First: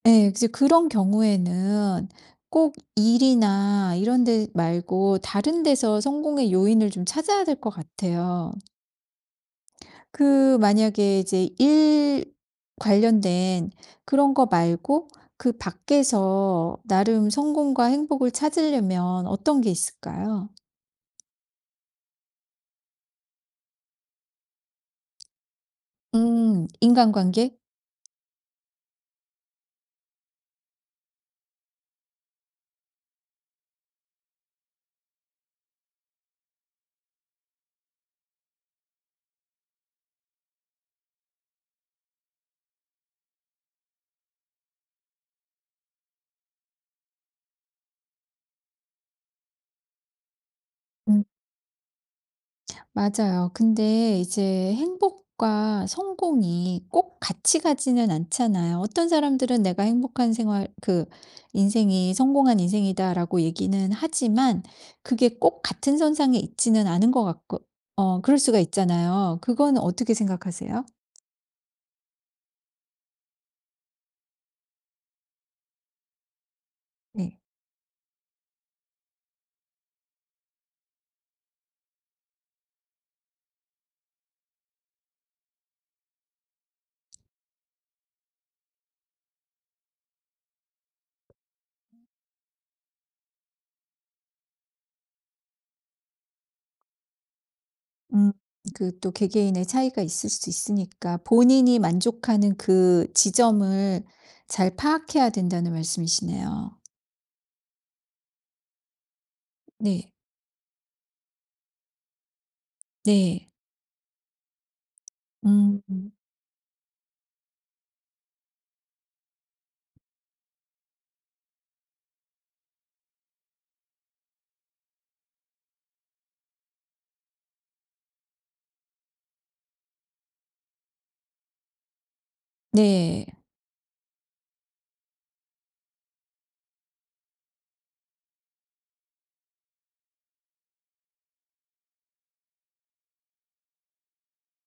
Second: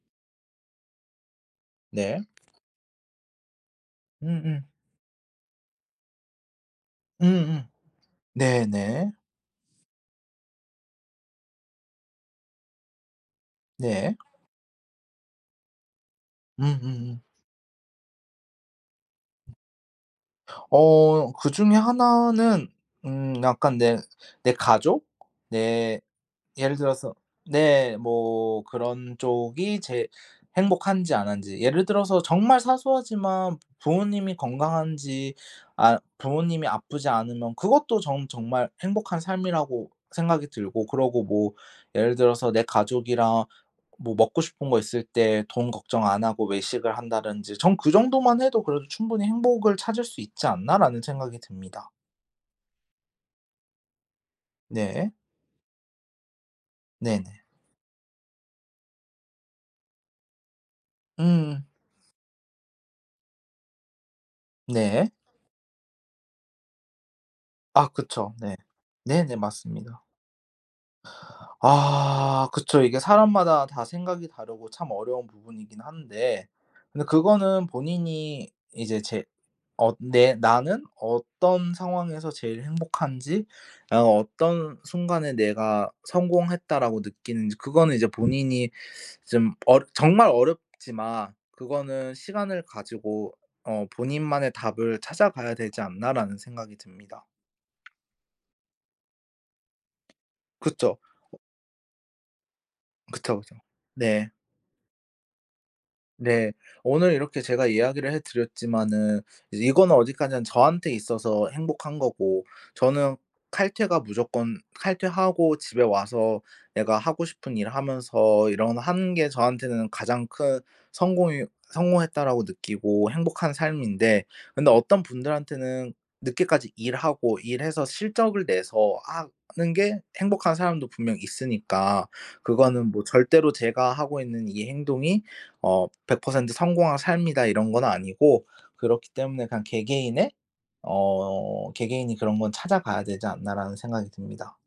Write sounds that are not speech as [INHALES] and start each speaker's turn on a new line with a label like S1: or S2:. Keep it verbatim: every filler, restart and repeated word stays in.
S1: 네. 이제 그런 경우에는
S2: 네.
S1: 꼭 일이나 이런 데
S2: 음음.
S1: 말고 다른 데서 성공의 요인을 좀 찾아야 될
S2: 음음.
S1: 것 같아요.
S2: 네네.
S1: 그 만약에 이제 일 관련된
S2: 네.
S1: 그런 거 말고 그 밖에서
S2: 음음음.
S1: 나름 성공과 행복을 찾으려면 어떤 게 있을까요?
S2: 어. 그중에 하나는 음 약간 내 내 가족 네.
S1: 음.
S2: 예를 들어서
S1: 인간관계?
S2: 네 뭐 그런 쪽이 제 행복한지 안 한지 예를 들어서 정말 사소하지만 부모님이 건강한지 아 부모님이 아프지 않으면 그것도 전 정말 행복한 삶이라고 생각이 들고 그러고 뭐 예를 들어서 내 가족이랑 뭐 먹고 싶은 거 있을 때 돈 걱정 안 하고 외식을 한다든지 전 그 정도만 해도 그래도 '충분히 행복을 찾을 수 있지 않나.'라는
S1: 음.
S2: 생각이 듭니다.
S1: 맞아요. 근데 이제
S2: 네.
S1: 행복과 성공이 꼭
S2: 네네.
S1: 같이 가지는 않잖아요. 어떤 사람들은 '내가 행복한 생활 그
S2: 음.
S1: 인생이 성공한 인생이다.'라고 얘기는 하지만
S2: 네.
S1: 그게 꼭 같은 선상에 있지는 않은 것 같고
S2: 아
S1: 어
S2: 그쵸.
S1: 그럴
S2: 네.
S1: 수가
S2: 네네
S1: 있잖아요. 그거는
S2: 맞습니다.
S1: 어떻게 생각하세요?
S2: [INHALES] 아 그쵸. 이게 사람마다 다 생각이 다르고 참 어려운 부분이긴 한데 근데
S1: 네.
S2: 그거는 본인이 이제 제 어 내 '나는 어떤 상황에서 제일 행복한지 나는 어떤 순간에 내가 성공했다.'라고 느끼는지 그거는 이제 본인이 좀 어 정말 어렵지만 그거는 시간을 가지고 어 '본인만의 답을 찾아가야 되지 않나.'라는 생각이 듭니다.
S1: 음. 그 또 개개인의 차이가 있을 수
S2: 그쵸.
S1: 있으니까 본인이 만족하는 그
S2: 그쵸 그쵸.
S1: 지점을
S2: 네.
S1: 잘 파악해야 된다는
S2: 네.
S1: 말씀이시네요.
S2: 오늘 이렇게 제가 이야기를 해 드렸지만은 이거는
S1: 네.
S2: 어디까지나 저한테 있어서 행복한 거고 저는
S1: 네.
S2: 칼퇴가 무조건 칼퇴하고 집에
S1: 음.
S2: 와서 내가 하고 싶은 일 하면서 이런 거 하는 게 저한테는 가장 큰 성공이 성공했다라고 느끼고 행복한 삶인데 근데 어떤 분들한테는 늦게까지 일하고 일해서 실적을 내서 하 하는 게 행복한 사람도 분명 있으니까 그거는 뭐
S1: 네.
S2: 절대로 제가 하고 있는 이 행동이 어 백 퍼센트 성공한 삶이다 이런 건 아니고 그렇기 때문에 그냥 개개인의 어 '개개인이 그런 건 찾아가야 되지 않나.'라는 생각이 듭니다.